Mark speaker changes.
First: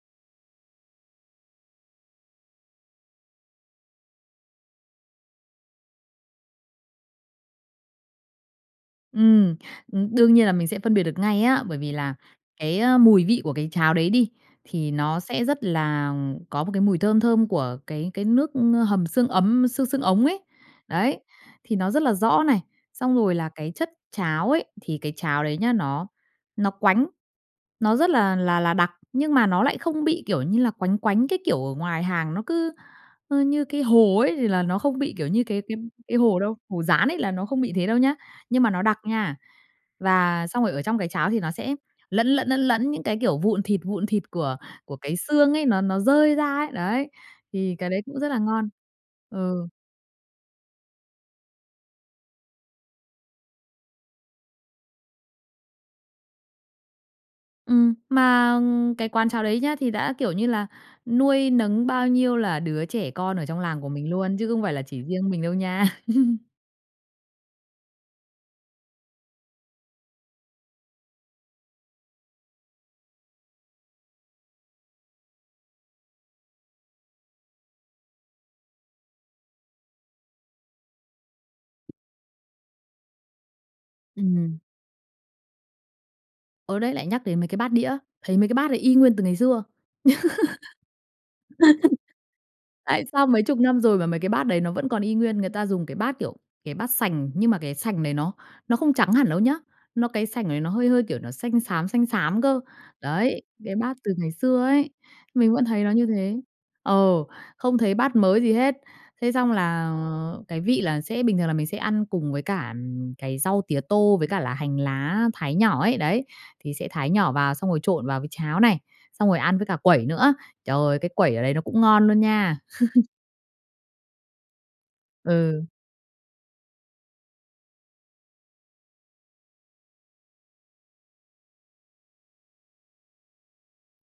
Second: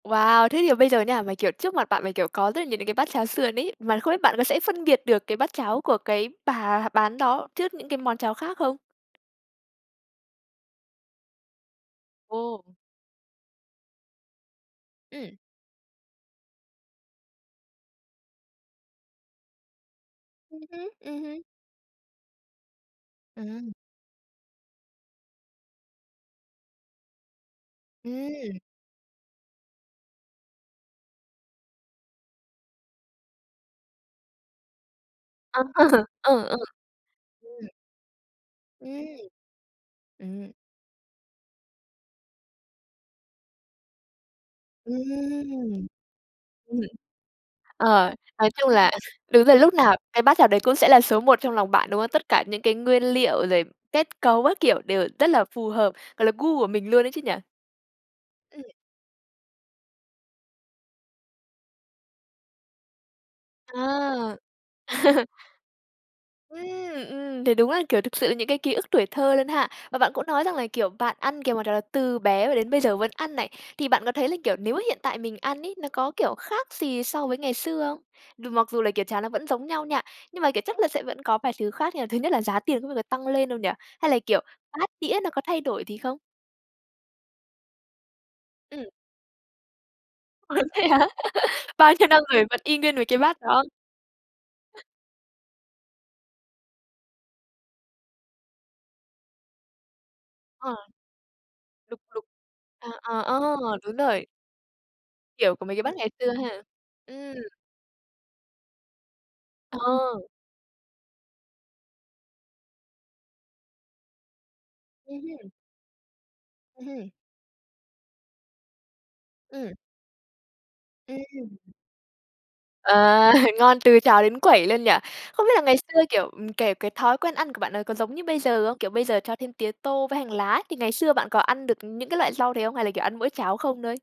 Speaker 1: Wow! Thế thì bây giờ nha, mà, kiểu, trước mặt bạn mà, kiểu, có rất là nhiều những cái bát cháo sườn ấy, mà không biết bạn có thể phân biệt được cái bát cháo của cái bà bán đó trước những cái món cháo khác không?
Speaker 2: Ừm, ừm, đương nhiên là mình sẽ phân biệt được ngay á, bởi vì là
Speaker 1: Ồ.
Speaker 2: cái, ơ, mùi vị của cái cháo đấy đi, thì nó
Speaker 1: Ừm.
Speaker 2: sẽ rất là có một cái mùi thơm thơm của cái cái nước hầm xương ấm xương xương ống ấy.
Speaker 1: Ừm hứm,
Speaker 2: Đấy,
Speaker 1: ừm hưm.
Speaker 2: thì nó rất là rõ này, xong rồi là
Speaker 1: Ừm.
Speaker 2: cái chất cháo ấy, thì cái cháo đấy nhá nó nó quánh, nó rất là
Speaker 1: Ừm!
Speaker 2: là là đặc, nhưng mà nó lại không bị, kiểu như là, quánh quánh cái kiểu ở ngoài hàng nó cứ, ơ, như cái hồ ấy thì là nó không bị kiểu như
Speaker 1: À.
Speaker 2: cái cái cái hồ
Speaker 1: Ờ,
Speaker 2: đâu,
Speaker 1: ờ.
Speaker 2: hồ dán ấy là nó không
Speaker 1: Ừm.
Speaker 2: bị thế đâu nhá. Nhưng mà nó đặc
Speaker 1: Ừm.
Speaker 2: nha. Và
Speaker 1: Ừm.
Speaker 2: xong rồi ở trong cái cháo thì nó sẽ lẫn lẫn, lẫn lẫn những cái, kiểu, vụn thịt vụn thịt của của cái xương ấy, nó
Speaker 1: Ừm.
Speaker 2: nó rơi ra ấy,
Speaker 1: Ừm.
Speaker 2: đấy. Thì cái đấy
Speaker 1: Ờ,
Speaker 2: cũng rất là
Speaker 1: nói chung
Speaker 2: ngon.
Speaker 1: là đúng rồi,
Speaker 2: Ừ.
Speaker 1: lúc nào cái bát cháo đấy cũng sẽ là số một trong lòng bạn, đúng không? Tất cả những cái nguyên liệu rồi kết cấu các kiểu đều rất là phù hợp, gọi là, gu của mình luôn ấy chứ nhỉ?
Speaker 2: Ừm, mà
Speaker 1: Ừm.
Speaker 2: cái quán cháo đấy nhá, thì đã, kiểu như là, nuôi nấng bao nhiêu là đứa trẻ con ở trong làng của mình luôn
Speaker 1: À!
Speaker 2: chứ không phải là chỉ riêng mình đâu nha.
Speaker 1: Ừm, ừm, thì đúng là, kiểu, thực sự những cái ký ức tuổi thơ luôn ha. Và bạn cũng nói rằng là, kiểu, bạn ăn, cái món đó từ bé mà đến bây giờ vẫn ăn này. Thì bạn có thấy là, kiểu, nếu hiện tại mình ăn ấy, nó có, kiểu, khác gì so với ngày xưa không? Mặc dù là, kiểu, cháo nó vẫn giống nhau nha, nhưng mà, kiểu, chắc là sẽ vẫn có vài thứ khác như là, thứ nhất là giá tiền có bao giờ tăng lên đâu nhỉ? Hay là, kiểu,
Speaker 2: Ừm.
Speaker 1: bát đĩa nó có thay đổi gì không?
Speaker 2: Ờ, đấy lại nhắc đến mấy cái bát đĩa, thấy mấy cái bát đấy
Speaker 1: Ừm.
Speaker 2: y nguyên từ ngày xưa.
Speaker 1: Ồ, thế hả? Bao nhiêu năm rồi vẫn y nguyên với
Speaker 2: Tại
Speaker 1: cái
Speaker 2: sao
Speaker 1: bát
Speaker 2: mấy chục
Speaker 1: đó?
Speaker 2: năm rồi mà mấy cái bát đấy nó vẫn còn y nguyên, người ta dùng cái bát, kiểu, cái bát sành nhưng mà cái sành này nó nó không trắng hẳn đâu nhé, nó cái sành này nó
Speaker 1: À.
Speaker 2: hơi hơi, kiểu, nó xanh xám,
Speaker 1: Đúng,
Speaker 2: xanh
Speaker 1: đúng.
Speaker 2: xám cơ.
Speaker 1: À, à, a!
Speaker 2: Đấy, cái
Speaker 1: Đúng
Speaker 2: bát từ
Speaker 1: rồi.
Speaker 2: ngày xưa ấy, mình
Speaker 1: Kiểu,
Speaker 2: vẫn
Speaker 1: của mấy cái
Speaker 2: thấy nó
Speaker 1: bát
Speaker 2: như
Speaker 1: ngày xưa
Speaker 2: thế.
Speaker 1: ha.
Speaker 2: Ờ,
Speaker 1: Ừm.
Speaker 2: không thấy bát mới gì hết. Thế xong là
Speaker 1: Ờ.
Speaker 2: cái vị là sẽ bình thường là mình sẽ ăn cùng với cả, ừm, cái rau tía tô với cả là hành
Speaker 1: Ừm
Speaker 2: lá
Speaker 1: hưm.
Speaker 2: thái nhỏ ấy, đấy, thì
Speaker 1: Ừm
Speaker 2: sẽ
Speaker 1: hưm.
Speaker 2: thái nhỏ vào xong rồi trộn vào với cháo này, xong rồi ăn với
Speaker 1: Ừm.
Speaker 2: cả quẩy nữa. Trời, cái quẩy ở đấy nó
Speaker 1: Ừm.
Speaker 2: cũng ngon luôn nha.
Speaker 1: À! Ngon từ cháo đến quẩy luôn nhỉ? Không biết là
Speaker 2: Ừ.
Speaker 1: ngày xưa, kiểu, ừm, kể cái thói quen ăn của bạn ấy có giống như bây giờ không? Kiểu, bây giờ cho thêm tía tô với hành lá ấy, thì ngày xưa bạn có ăn được những cái loại rau đấy không, hay là, kiểu, ăn mỗi cháo không thôi?